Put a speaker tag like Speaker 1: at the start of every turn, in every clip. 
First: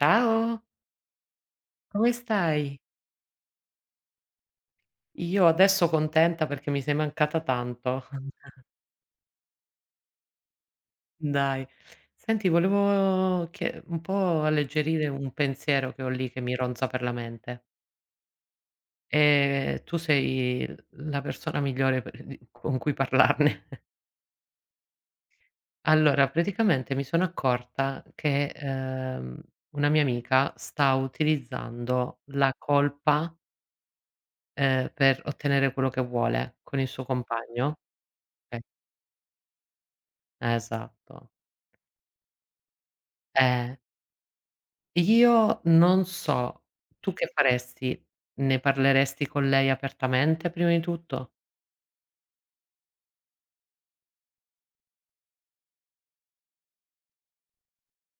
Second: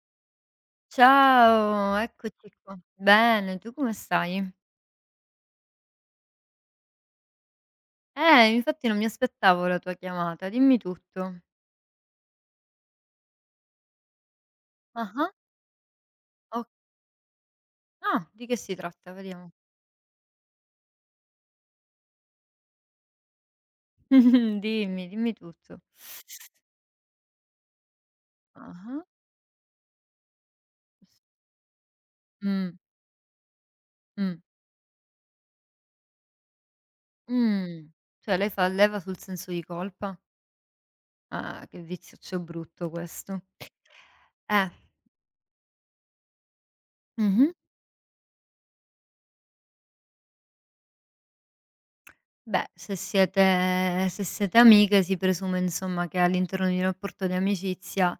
Speaker 1: Ciao,
Speaker 2: Ciao,
Speaker 1: come
Speaker 2: eccoci qua.
Speaker 1: stai?
Speaker 2: Bene, tu come stai?
Speaker 1: Io adesso contenta perché mi sei mancata tanto.
Speaker 2: Infatti non mi aspettavo la tua chiamata, dimmi tutto.
Speaker 1: Dai. Senti, volevo chie un po' alleggerire
Speaker 2: Ah-ah,
Speaker 1: un pensiero che ho lì che mi
Speaker 2: o
Speaker 1: ronza per la mente.
Speaker 2: ah, di che si tratta? Vediamo.
Speaker 1: Tu sei la persona migliore per di con cui parlarne.
Speaker 2: Dimmi, dimmi tutto.
Speaker 1: Allora, praticamente mi sono accorta che,
Speaker 2: Ah-ah.
Speaker 1: una mia amica sta utilizzando la
Speaker 2: Mh,
Speaker 1: colpa,
Speaker 2: mh,
Speaker 1: per ottenere quello che vuole con il suo compagno.
Speaker 2: mh. Cioè lei
Speaker 1: Okay,
Speaker 2: fa leva sul senso di colpa?
Speaker 1: esatto.
Speaker 2: Ah, che viziaccio brutto questo.
Speaker 1: Eh,
Speaker 2: Eh.
Speaker 1: io non so, tu che
Speaker 2: Mh-mh.
Speaker 1: faresti? Ne parleresti con lei apertamente prima di tutto,
Speaker 2: Beh, se siete amiche si presume insomma che all'interno di un rapporto di amicizia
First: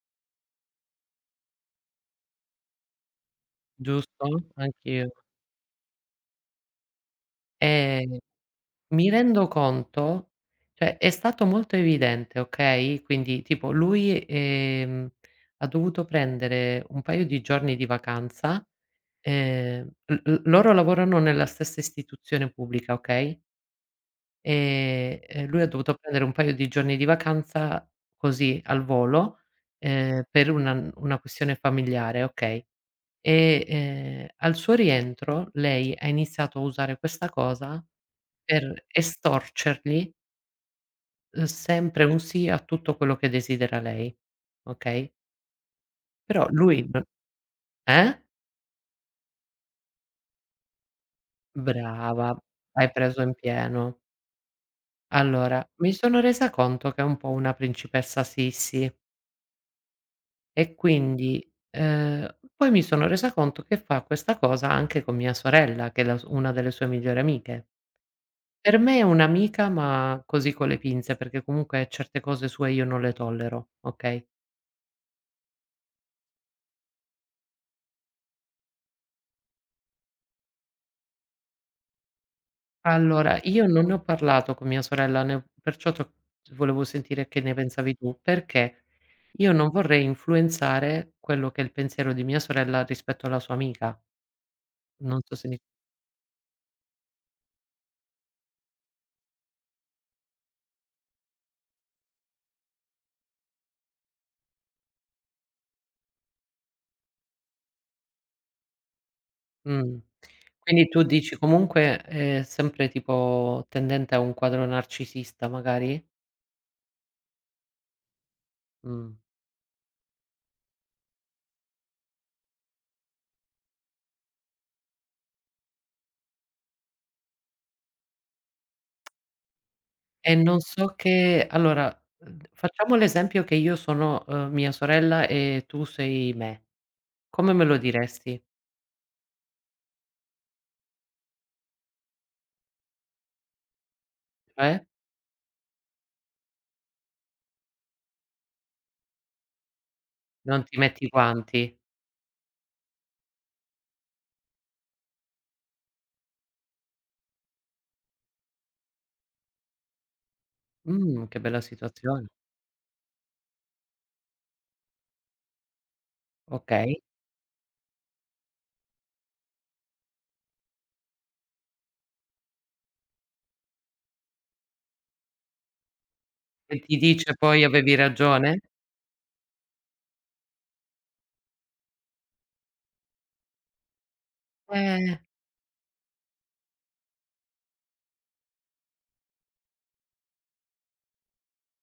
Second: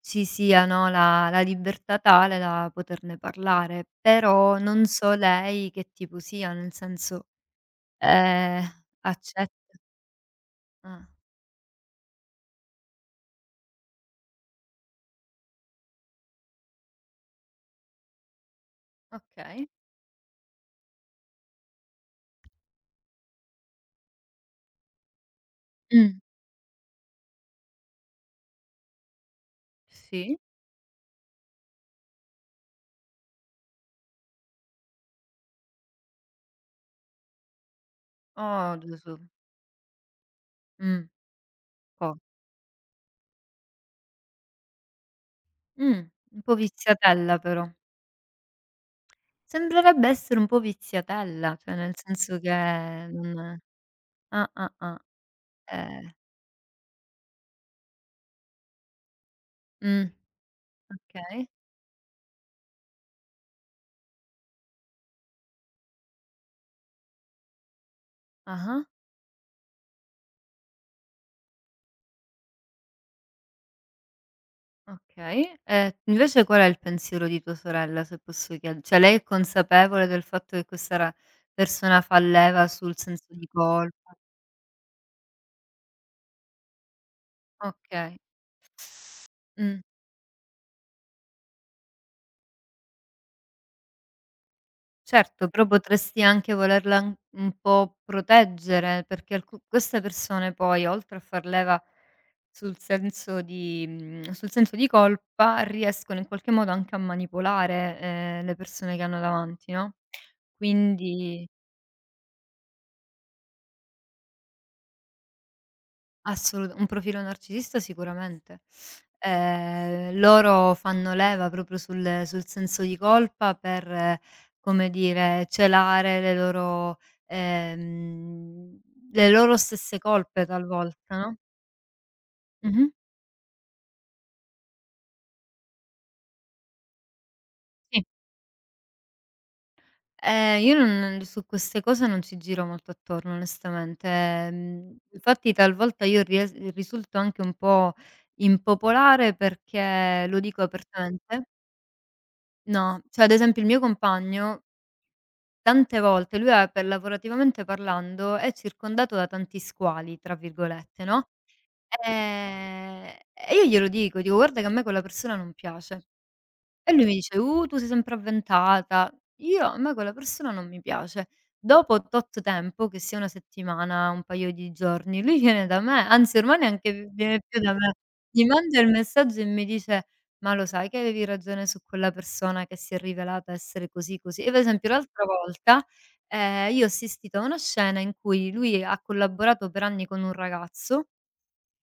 Speaker 2: ci sia, no, la libertà tale da poterne parlare,
Speaker 1: giusto?
Speaker 2: però non
Speaker 1: Anch'io.
Speaker 2: so lei che tipo sia, nel senso,
Speaker 1: Ehm,
Speaker 2: ehm,
Speaker 1: mi rendo
Speaker 2: accetta
Speaker 1: conto cioè
Speaker 2: ah,
Speaker 1: è stato molto evidente, okay, quindi tipo lui, ha dovuto prendere un paio di giorni di vacanza,
Speaker 2: okay.
Speaker 1: l l loro lavorano nella stessa istituzione pubblica, okay? Lui ha dovuto
Speaker 2: Mh,
Speaker 1: prendere un paio di giorni di vacanza così al volo,
Speaker 2: sì.
Speaker 1: per una questione familiare, okay. E, al suo rientro lei ha iniziato a usare questa cosa
Speaker 2: Oh
Speaker 1: per
Speaker 2: Gesù.
Speaker 1: estorcergli,
Speaker 2: Mh,
Speaker 1: sempre
Speaker 2: po
Speaker 1: un sì a tutto quello che desidera lei, okay.
Speaker 2: mh,
Speaker 1: Però
Speaker 2: un po'
Speaker 1: lui n
Speaker 2: viziatella però.
Speaker 1: eh?
Speaker 2: Sembrerebbe essere un po' viziatella, cioè nel
Speaker 1: Brava,
Speaker 2: senso che
Speaker 1: hai preso in
Speaker 2: non
Speaker 1: pieno.
Speaker 2: ah, ah, ah,
Speaker 1: Allora, mi
Speaker 2: eh,
Speaker 1: sono resa conto che è un po' una principessa Sissi.
Speaker 2: mh.
Speaker 1: E quindi,
Speaker 2: Okay.
Speaker 1: poi mi sono resa conto che fa questa cosa anche con mia sorella, che è la s una delle sue migliori amiche. Per
Speaker 2: Ah-ah,
Speaker 1: me è un'amica, ma così con le pinze, perché comunque certe cose sue io non le tollero, okay?
Speaker 2: okay. E invece qual è il pensiero di tua sorella, se posso chied cioè lei è consapevole del fatto che questa ra persona fa leva sul senso
Speaker 1: Allora,
Speaker 2: di
Speaker 1: io non ne ho
Speaker 2: colpa?
Speaker 1: parlato con mia sorella, ne ho perciò t'ho volevo sentire che ne pensavi tu,
Speaker 2: Okay.
Speaker 1: perché io non
Speaker 2: Mh.
Speaker 1: vorrei influenzare quello che è il pensiero di mia sorella rispetto alla sua amica. Non so se
Speaker 2: Certo,
Speaker 1: mi
Speaker 2: però potresti anche volerla an un po' proteggere, perché alcu queste persone poi oltre a far leva sul senso di colpa, riescono in qualche modo anche a manipolare, le persone che hanno davanti, no,
Speaker 1: Mh. Quindi tu dici
Speaker 2: quindi
Speaker 1: comunque è sempre tipo tendente a un quadro narcisista magari?
Speaker 2: Assolut un profilo narcisista sicuramente.
Speaker 1: Mh.
Speaker 2: Loro fanno leva proprio sul senso di colpa per, come dire, celare le loro ehm, le loro stesse
Speaker 1: E
Speaker 2: colpe
Speaker 1: non so
Speaker 2: talvolta, no?
Speaker 1: che allora,
Speaker 2: Mh-mh.
Speaker 1: facciamo l'esempio che io sono, mia sorella e tu sei me. Come me lo
Speaker 2: Sì.
Speaker 1: diresti?
Speaker 2: Io non su queste cose non ci giro molto attorno onestamente.
Speaker 1: Cioè?
Speaker 2: Infatti talvolta io ries risulto anche un po' impopolare perché lo dico
Speaker 1: Non ti metti i
Speaker 2: apertamente.
Speaker 1: guanti?
Speaker 2: No, cioè ad esempio il mio compagno. Tante volte lui è per lavorativamente parlando è circondato da tanti "squali" tra virgolette, no,
Speaker 1: Che bella situazione.
Speaker 2: ehm, e io glielo dico, dico: "Guarda che a me quella persona non piace". E
Speaker 1: Okay.
Speaker 2: lui mi dice: tu sei sempre avventata". Io a me quella persona non mi piace. Dopo tot tempo, che sia 1 settimana, un paio di giorni, lui viene da me, anzi ormai
Speaker 1: E
Speaker 2: neanche
Speaker 1: ti
Speaker 2: vi
Speaker 1: dice
Speaker 2: viene più
Speaker 1: poi:
Speaker 2: da
Speaker 1: "Avevi
Speaker 2: me, mi
Speaker 1: ragione?"
Speaker 2: manda il messaggio e mi dice: "Ma lo sai che avevi ragione su quella persona che si è rivelata essere così, così?" Io per esempio
Speaker 1: Eh.
Speaker 2: l'altra volta, io ho assistito a una scena in cui lui ha collaborato per anni con un ragazzo.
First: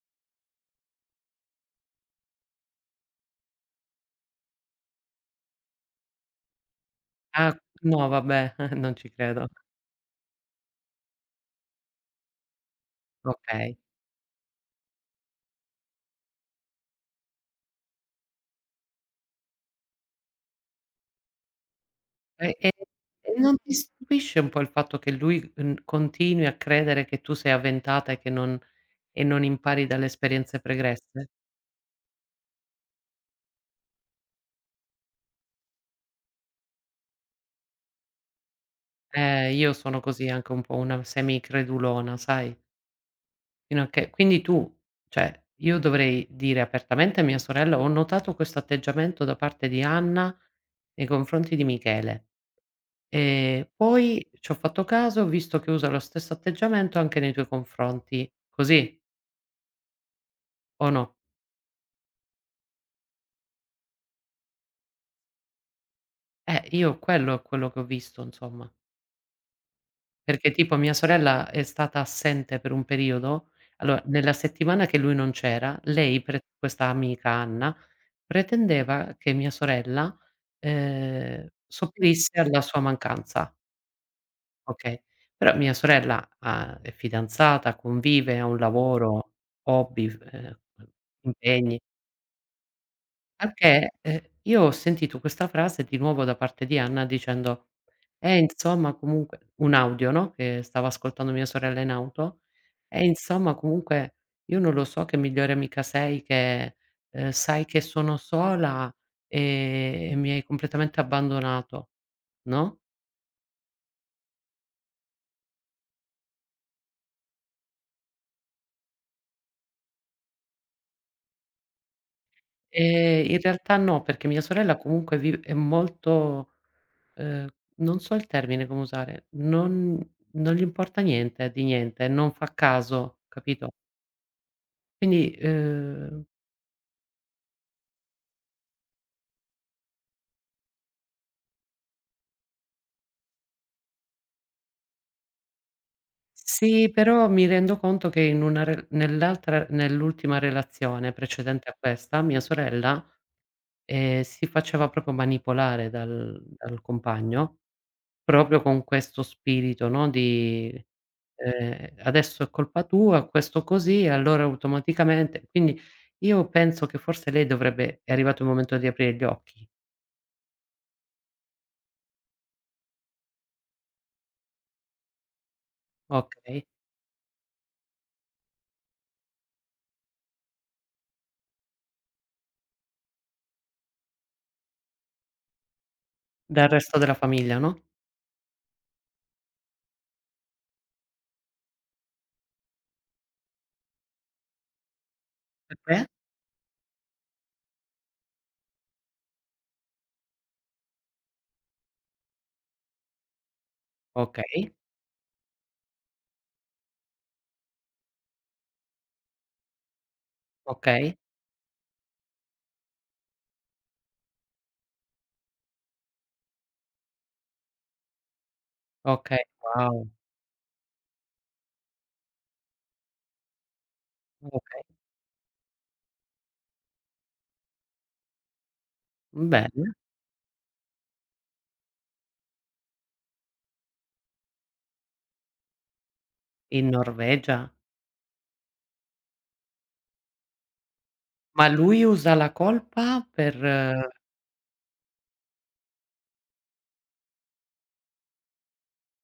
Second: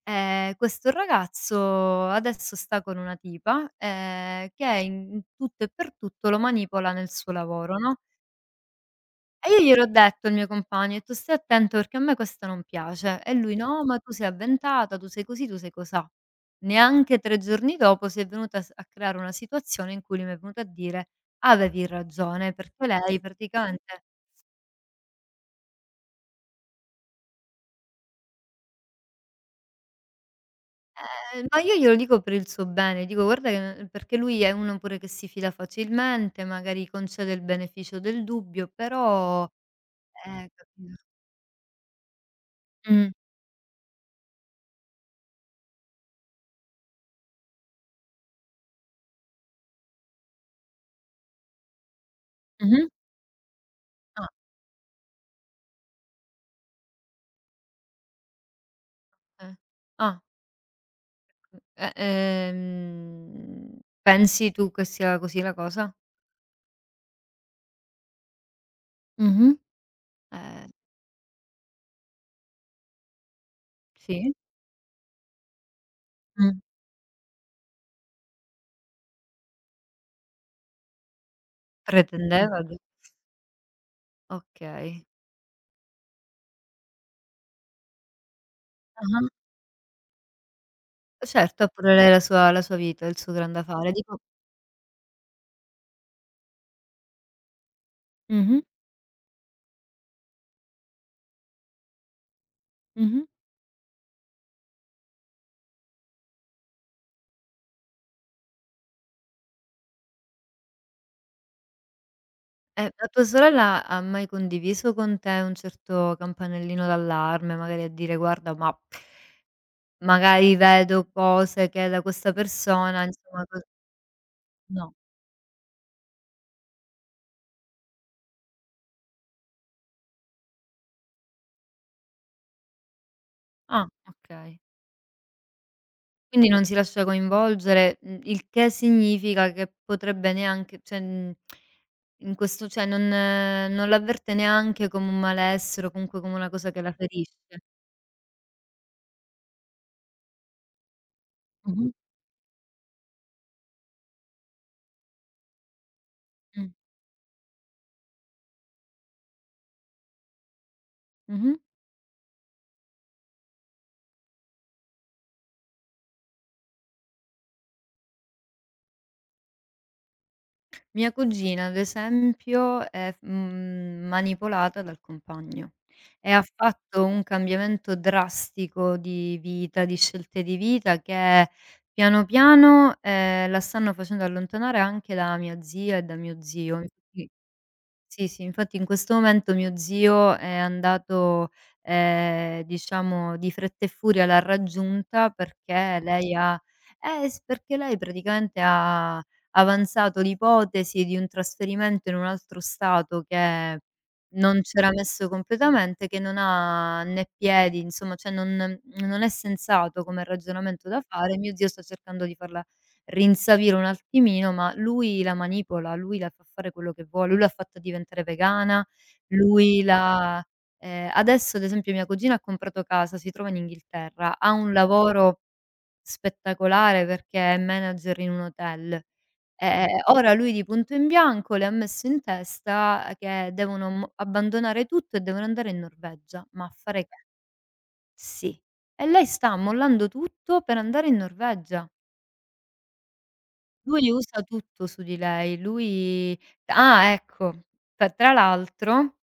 Speaker 2: Questo ragazzo adesso sta con una tipa, che in tutto e per tutto lo manipola nel suo
Speaker 1: Ah,
Speaker 2: lavoro, no,
Speaker 1: no vabbè, non ci credo.
Speaker 2: e io gliel'ho detto al mio compagno, ho detto: "Stai attento perché a me questo non piace". E lui:
Speaker 1: Okay.
Speaker 2: "No, ma tu sei avventata, tu sei così, tu sei cosà". Neanche 3 giorni dopo si è venuta a s a creare una situazione in cui lui mi è venuto a dire: "Avevi ragione
Speaker 1: E e
Speaker 2: perché lei
Speaker 1: e non ti
Speaker 2: praticamente".
Speaker 1: stupisce un po' il fatto che lui, continui a credere che tu sei avventata e che non e non impari dalle esperienze pregresse?
Speaker 2: Ma io glielo dico per il suo bene, dico: "Guarda che", perché lui è uno pure che si fila facilmente, magari concede il beneficio del dubbio, però
Speaker 1: Io sono così anche un po' una
Speaker 2: capito.
Speaker 1: semicredulona, sai,
Speaker 2: Mh.
Speaker 1: fino a che quindi tu cioè, io dovrei dire apertamente a mia sorella: "Ho notato questo atteggiamento da parte di Anna nei confronti di Michele
Speaker 2: Mh-mh.
Speaker 1: e poi
Speaker 2: Ah,
Speaker 1: ci ho fatto caso, ho visto che usa lo stesso atteggiamento anche nei tuoi confronti." Così
Speaker 2: eh. Ah,
Speaker 1: o no?
Speaker 2: pensi tu che sia così la cosa?
Speaker 1: Io quello è quello che ho visto insomma,
Speaker 2: Mh-mh.
Speaker 1: perché
Speaker 2: Eh,
Speaker 1: tipo mia sorella è stata assente per un periodo, allora nella
Speaker 2: sì.
Speaker 1: settimana che lui non c'era, lei pre
Speaker 2: Mh.
Speaker 1: questa amica Anna, pretendeva che mia sorella, sopperisse
Speaker 2: Pretendeva
Speaker 1: alla
Speaker 2: d
Speaker 1: sua mancanza, okay,
Speaker 2: okay.
Speaker 1: però mia sorella ha è fidanzata, convive, ha un
Speaker 2: Ah-ah.
Speaker 1: lavoro, hobby, f
Speaker 2: Certo, ha
Speaker 1: impegni
Speaker 2: pure lei la sua vita, il suo grande affare.
Speaker 1: Anche,
Speaker 2: Dico
Speaker 1: io ho sentito questa frase di nuovo da parte di Anna dicendo:
Speaker 2: mh-mh,
Speaker 1: insomma comunque" un audio, no, che stava ascoltando mia sorella in auto:
Speaker 2: mh-mh.
Speaker 1: insomma comunque io non lo so che migliore amica sei, che, sai che sono sola e mi hai completamente abbandonato", no,
Speaker 2: La tua sorella ha mai condiviso con te un certo campanellino d'allarme, magari a dire: "Guarda, ma magari vedo cose che da questa persona
Speaker 1: in
Speaker 2: insomma co"
Speaker 1: realtà no, perché mia sorella
Speaker 2: no.
Speaker 1: comunque vi è molto Ehm, non so il termine come usare, non non gli importa niente di niente, non fa caso, capito?
Speaker 2: Ah, okay.
Speaker 1: Quindi,
Speaker 2: Quindi non si lascia coinvolgere, il che significa che potrebbe neanche cioè, in questo cioè non l'avverte neanche come un malessere o comunque come una cosa che
Speaker 1: sì,
Speaker 2: la
Speaker 1: però mi
Speaker 2: ferisce.
Speaker 1: rendo conto che in una re nell'altra nell'ultima relazione precedente a
Speaker 2: Mh-mh.
Speaker 1: questa, mia sorella, si faceva proprio manipolare dal
Speaker 2: Mh.
Speaker 1: dal compagno Proprio con questo spirito, no, di,
Speaker 2: Mh-mh.
Speaker 1: "Adesso è colpa tua, questo così", allora automaticamente quindi io penso che forse lei dovrebbe è arrivato il momento di aprire gli occhi,
Speaker 2: Mia cugina, ad esempio, è, manipolata dal compagno e ha
Speaker 1: okay,
Speaker 2: fatto un cambiamento drastico di vita, di scelte di vita che piano piano, la stanno facendo allontanare anche da mia zia e da mio
Speaker 1: dal
Speaker 2: zio.
Speaker 1: resto della famiglia, no,
Speaker 2: Sì, sì, infatti in questo momento mio zio è andato, diciamo di fretta e furia l'ha raggiunta
Speaker 1: per te?
Speaker 2: perché lei ha s perché lei praticamente ha avanzato l'ipotesi di un trasferimento in un altro stato che non
Speaker 1: Okay,
Speaker 2: c'era messo completamente, che non ha né piedi, insomma, cioè non è sensato come ragionamento da
Speaker 1: okay,
Speaker 2: fare. Mio zio sta cercando di farla rinsavire un attimino, ma lui la manipola, lui la fa fare quello che vuole, lui l'ha fatta diventare vegana.
Speaker 1: okay,
Speaker 2: Lui
Speaker 1: wow,
Speaker 2: l'ha Adesso ad esempio mia cugina ha comprato casa, si trova in Inghilterra, ha un
Speaker 1: okay,
Speaker 2: lavoro spettacolare perché è manager in un hotel. Ehm,
Speaker 1: bene.
Speaker 2: ora lui di punto in bianco le ha messo in testa che devono mo abbandonare tutto e devono andare in Norvegia. Ma a
Speaker 1: In
Speaker 2: fare che?
Speaker 1: Norvegia?
Speaker 2: Sì. E lei sta mollando tutto per andare in
Speaker 1: Ma
Speaker 2: Norvegia.
Speaker 1: lui usa la colpa per
Speaker 2: Lui usa tutto su di lei, lui ah, ecco, tra l'altro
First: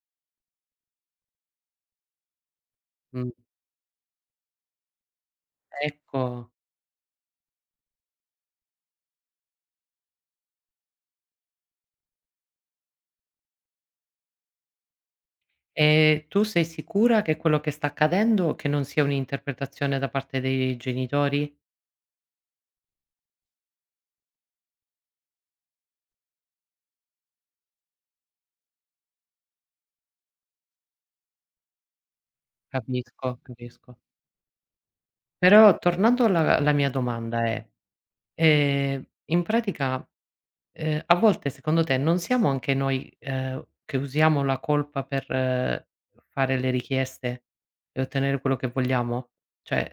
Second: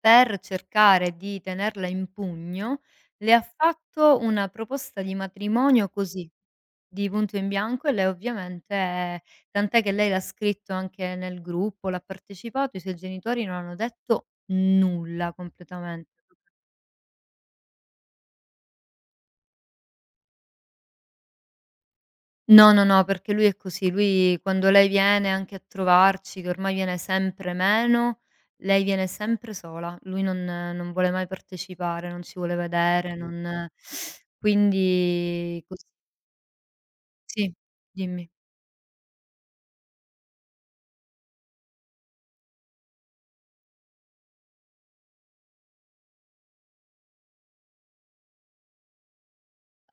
Speaker 2: per cercare di tenerla in pugno,
Speaker 1: mh,
Speaker 2: le ha fatto una proposta di matrimonio così,
Speaker 1: ecco.
Speaker 2: di punto in bianco e lei ovviamente tant'è che lei l'ha scritto anche nel gruppo, l'ha partecipato, i suoi genitori non hanno detto nulla completamente.
Speaker 1: E tu sei sicura che quello che sta accadendo che non sia un'interpretazione da parte dei genitori?
Speaker 2: No, no, no, perché lui è così, lui quando lei viene anche a trovarci, che ormai viene sempre meno, lei viene sempre sola. Lui non vuole mai partecipare, non ci vuole vedere,
Speaker 1: Capisco,
Speaker 2: non
Speaker 1: capisco.
Speaker 2: quindi
Speaker 1: Però
Speaker 2: cos
Speaker 1: tornando alla alla mia domanda
Speaker 2: sì,
Speaker 1: è,
Speaker 2: dimmi.
Speaker 1: ehm, in pratica, a volte secondo te non siamo anche noi, che usiamo la colpa per fare le richieste e ottenere quello che vogliamo? Cioè,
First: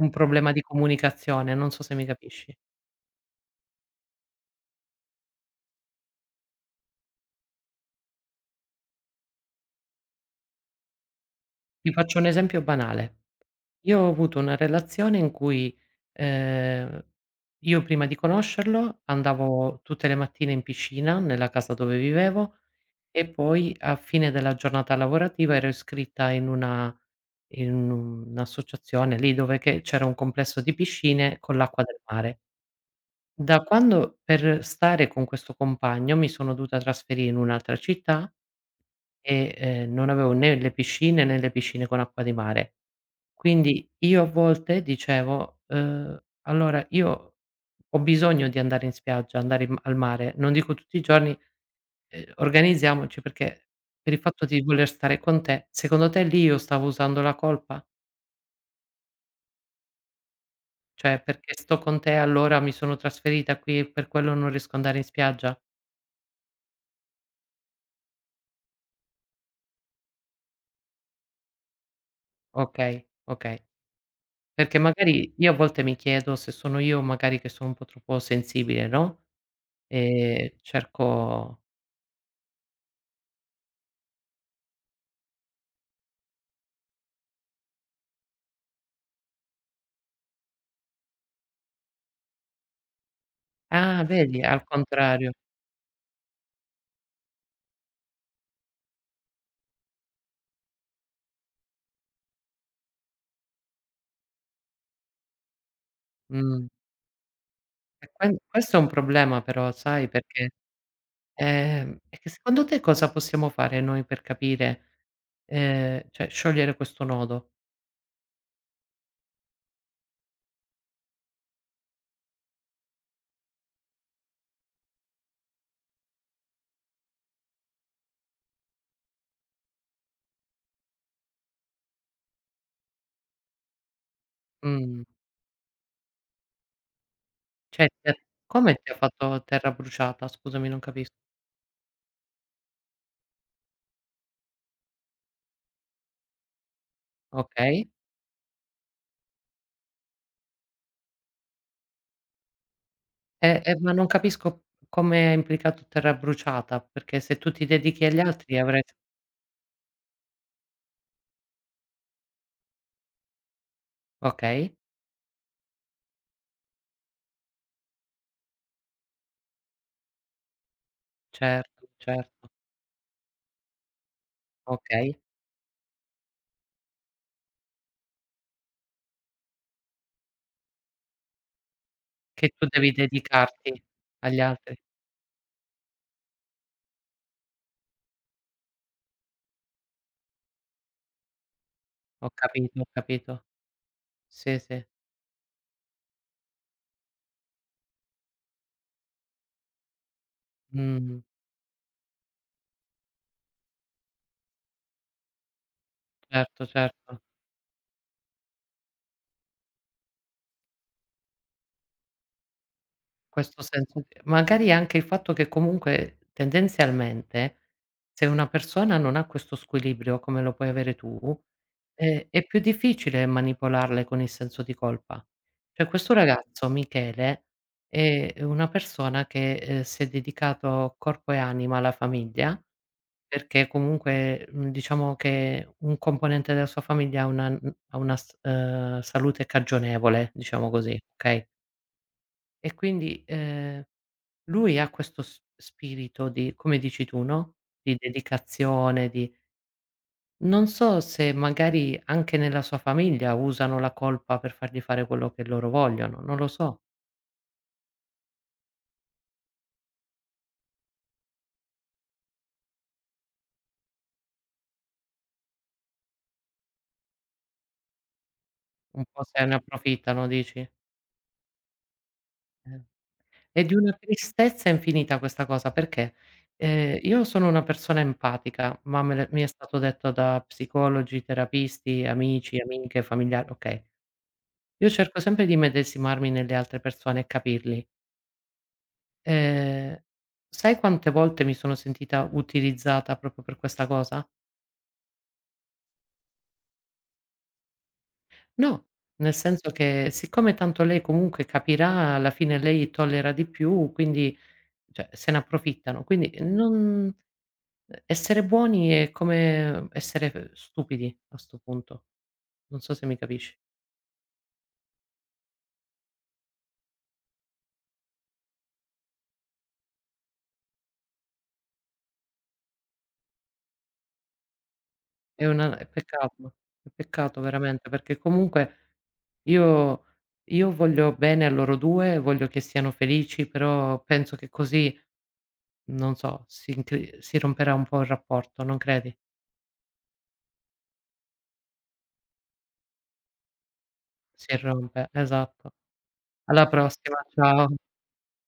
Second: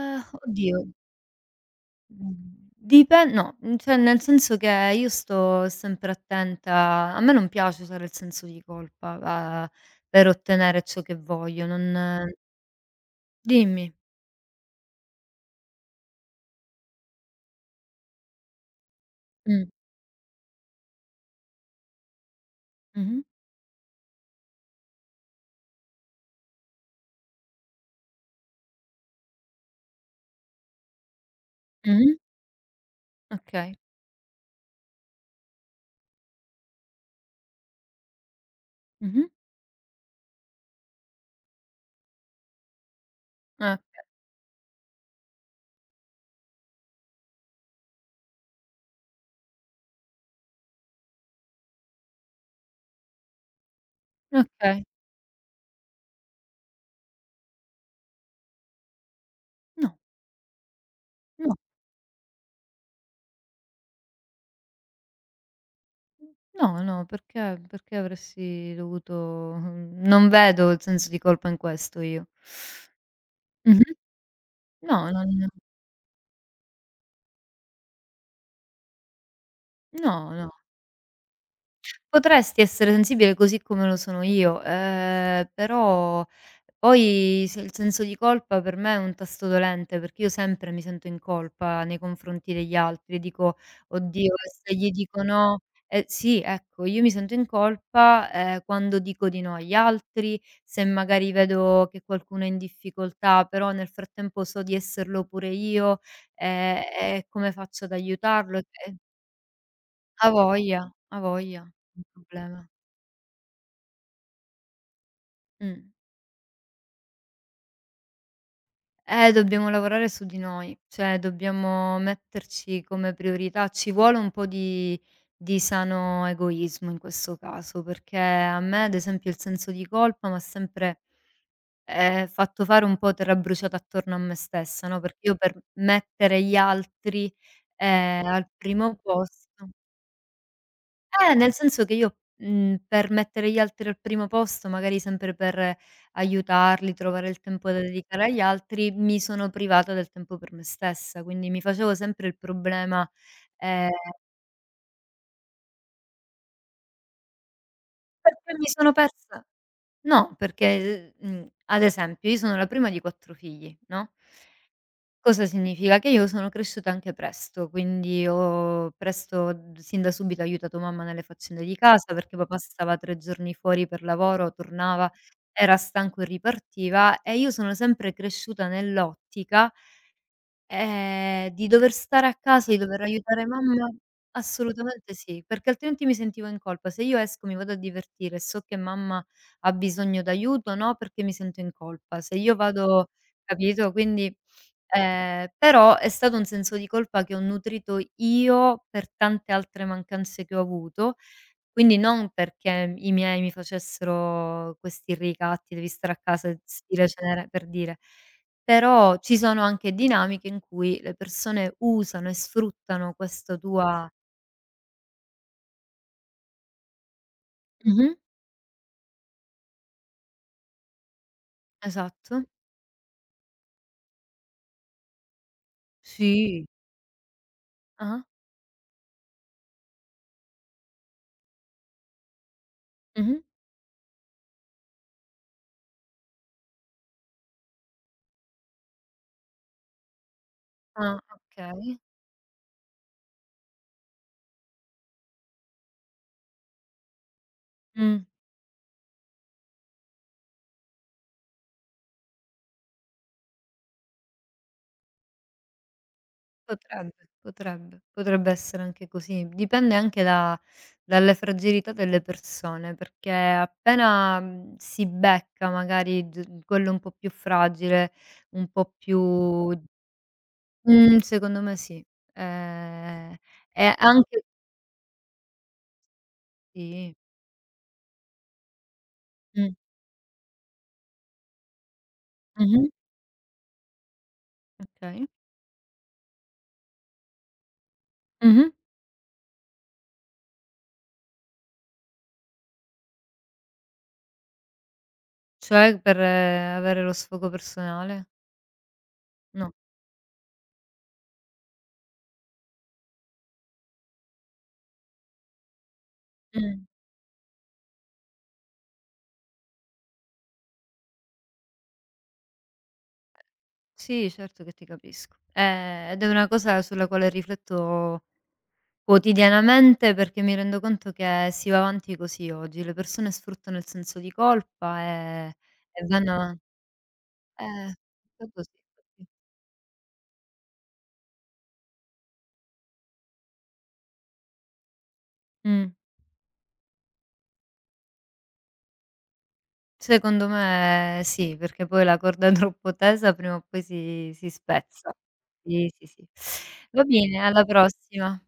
Speaker 1: un problema di
Speaker 2: oddio,
Speaker 1: comunicazione, non so se mi
Speaker 2: mhmm,
Speaker 1: capisci.
Speaker 2: dipen no, cioè nel senso che io sto sempre attenta a me non piace usare il senso di colpa, a per ottenere ciò che voglio,
Speaker 1: Ti faccio un
Speaker 2: non
Speaker 1: esempio banale.
Speaker 2: dimmi.
Speaker 1: Io ho avuto una relazione in cui, ehm, io prima di conoscerlo
Speaker 2: Mh.
Speaker 1: andavo tutte le mattine in piscina nella casa dove vivevo
Speaker 2: Mh-mh.
Speaker 1: e poi a fine della giornata lavorativa ero iscritta in una in un'associazione lì dove che c'era un complesso di piscine con l'acqua del
Speaker 2: Mh-mh.
Speaker 1: mare. Da
Speaker 2: Okay.
Speaker 1: quando per stare con questo compagno mi sono dovuta trasferire in un'altra città
Speaker 2: Mh-mh.
Speaker 1: e, non avevo né le piscine, né le piscine con acqua di mare.
Speaker 2: Ah, okay.
Speaker 1: Quindi io a volte dicevo: allora io ho bisogno di andare in spiaggia, andare in al mare, non dico tutti i giorni, organizziamoci perché per il fatto di
Speaker 2: Okay.
Speaker 1: voler stare con te, secondo te lì io stavo usando la colpa? Cioè
Speaker 2: No,
Speaker 1: perché
Speaker 2: no,
Speaker 1: sto con te allora mi sono trasferita qui e per quello non riesco ad andare in spiaggia?
Speaker 2: no, no, perché avresti dovuto, non vedo il senso di colpa in questo io.
Speaker 1: Okay, okay."
Speaker 2: Mh-mh.
Speaker 1: Perché
Speaker 2: No, non,
Speaker 1: magari io a volte mi chiedo se sono io magari che sono un po' troppo sensibile, no?
Speaker 2: no, no.
Speaker 1: Cerco
Speaker 2: Potresti essere sensibile così come lo sono io, però poi se il senso di colpa per me è un tasto dolente, perché io sempre mi sento in colpa nei confronti degli altri, dico:
Speaker 1: ah
Speaker 2: "Oddio
Speaker 1: vedi,
Speaker 2: e
Speaker 1: al
Speaker 2: se gli dico
Speaker 1: contrario.
Speaker 2: no", eh sì, ecco, io mi sento in colpa, quando dico di no agli altri, se magari vedo che qualcuno è in difficoltà, però nel frattempo so di esserlo pure io,
Speaker 1: Mh.
Speaker 2: e come faccio ad
Speaker 1: E que
Speaker 2: aiutarlo?
Speaker 1: questo è un
Speaker 2: E
Speaker 1: problema però sai perché
Speaker 2: ha voglia, il
Speaker 1: è che
Speaker 2: problema.
Speaker 1: secondo te cosa possiamo fare noi per capire
Speaker 2: Mh.
Speaker 1: cioè sciogliere questo nodo?
Speaker 2: Dobbiamo lavorare su di noi, cioè dobbiamo metterci come priorità. Ci vuole un po' di sano egoismo in questo caso, perché a me ad esempio il senso di colpa m'ha sempre, fatto fare un po' terra bruciata attorno a me stessa, no,
Speaker 1: Mh.
Speaker 2: perché io per mettere gli altri,
Speaker 1: Cioè te
Speaker 2: al
Speaker 1: come ti ha
Speaker 2: primo
Speaker 1: fatto
Speaker 2: posto.
Speaker 1: terra bruciata? Scusami, non capis
Speaker 2: Nel senso che io, per mettere gli altri al primo posto, magari sempre per aiutarli, trovare il tempo da
Speaker 1: okay.
Speaker 2: dedicare agli altri, mi sono privata del tempo per me stessa, quindi mi facevo sempre il problema, ehm,
Speaker 1: Ma non capisco come ha implicato terra bruciata, perché se tu ti dedichi agli
Speaker 2: perché
Speaker 1: altri
Speaker 2: mi
Speaker 1: avrai
Speaker 2: sono
Speaker 1: s
Speaker 2: persa, no, perché, ad esempio, io sono la prima di 4 figli, no?
Speaker 1: okay,
Speaker 2: Cosa significa? Che io sono cresciuta anche presto, quindi ho presto d sin da subito aiutato mamma nelle faccende di
Speaker 1: certo,
Speaker 2: casa, perché
Speaker 1: certo,
Speaker 2: papà stava 3 giorni fuori per lavoro, tornava,
Speaker 1: okay.
Speaker 2: era stanco e ripartiva e io sono sempre cresciuta nell'ottica, di dover stare a
Speaker 1: Che tu
Speaker 2: casa, di
Speaker 1: devi
Speaker 2: dover aiutare
Speaker 1: dedicarti
Speaker 2: mamma.
Speaker 1: agli altri.
Speaker 2: Assolutamente sì, perché altrimenti mi sentivo in colpa. Se io esco, mi vado a divertire e so che mamma ha bisogno d'aiuto, no, perché mi sento in colpa.
Speaker 1: Ho
Speaker 2: Se io
Speaker 1: capito, ho
Speaker 2: vado,
Speaker 1: capito.
Speaker 2: capito? Quindi,
Speaker 1: Sì, sì.
Speaker 2: però è stato un senso di colpa che ho nutrito io per tante altre mancanze che ho avuto
Speaker 1: Mh.
Speaker 2: quindi non perché i miei mi facessero questi ricatti: "Devi stare a casa
Speaker 1: Certo,
Speaker 2: stile
Speaker 1: certo.
Speaker 2: cenere", per dire. Però ci sono anche dinamiche in cui le persone usano e sfruttano questa
Speaker 1: Questo senso
Speaker 2: tua
Speaker 1: di magari anche il fatto che comunque tendenzialmente,
Speaker 2: mh-mh,
Speaker 1: se una persona non ha questo squilibrio come lo puoi avere tu, è
Speaker 2: esatto.
Speaker 1: più difficile manipolarle con il senso di colpa. Cioè questo
Speaker 2: Sì.
Speaker 1: ragazzo, Michele,
Speaker 2: Ah-ah,
Speaker 1: è una persona che, si è dedicato corpo e anima alla famiglia,
Speaker 2: mh-mh.
Speaker 1: perché comunque, diciamo che un componente della sua famiglia ha una n ha una s salute cagionevole, diciamo così,
Speaker 2: Ah,
Speaker 1: okay,
Speaker 2: okay.
Speaker 1: e quindi, lui ha questo s spirito di come dici tu, no, di
Speaker 2: Mh.
Speaker 1: dedicazione, di non so se magari anche nella sua famiglia usano la colpa per fargli fare quello che loro vogliono, non lo so.
Speaker 2: Potrebbe, potrebbe. Potrebbe essere anche così. Dipende anche da dalle fragilità delle persone, perché appena, si becca magari d quello un po' più fragile, un po'
Speaker 1: Un
Speaker 2: più,
Speaker 1: po' se ne approfittano dici?
Speaker 2: mhmm, secondo me sì.
Speaker 1: Eh.
Speaker 2: Ehm,
Speaker 1: È di una
Speaker 2: e anche
Speaker 1: tristezza infinita questa cosa, perché,
Speaker 2: sì.
Speaker 1: io sono una persona empatica, ma me l'è mi è
Speaker 2: Mh.
Speaker 1: stato detto da psicologi, terapisti, amici,
Speaker 2: Mh-mh.
Speaker 1: amiche, familiari, okay. Io cerco
Speaker 2: Okay.
Speaker 1: sempre di medesimarmi nelle altre persone e capirli.
Speaker 2: Mh-mh.
Speaker 1: Ehm, sai quante volte mi sono sentita utilizzata proprio per questa cosa?
Speaker 2: Cioè per avere lo sfogo personale?
Speaker 1: No, nel senso
Speaker 2: No.
Speaker 1: che siccome tanto lei comunque capirà, alla fine lei tollera di più, quindi cioè se ne approfittano. Quindi
Speaker 2: Mh.
Speaker 1: non essere buoni è come essere f stupidi a 'sto punto. Non so se mi capisci.
Speaker 2: Sì, certo che ti capisco. Ed è una cosa sulla quale rifletto quotidianamente perché mi rendo conto che si va avanti così oggi, le persone sfruttano il senso di colpa
Speaker 1: È
Speaker 2: e
Speaker 1: una
Speaker 2: e vanno avan
Speaker 1: è peccato veramente,
Speaker 2: eh,
Speaker 1: perché
Speaker 2: proprio sì,
Speaker 1: comunque
Speaker 2: proprio
Speaker 1: io voglio bene a loro 2, voglio che siano felici, però penso che così
Speaker 2: mh.
Speaker 1: Non so, si incri si romperà un po' il rapporto, non credi?
Speaker 2: Secondo me sì, perché poi la corda troppo tesa prima o poi si
Speaker 1: Si rompe,
Speaker 2: spezza.
Speaker 1: esatto.
Speaker 2: Sì, sì, sì.
Speaker 1: Alla
Speaker 2: Va
Speaker 1: prossima,
Speaker 2: bene, alla
Speaker 1: ciao.
Speaker 2: prossima.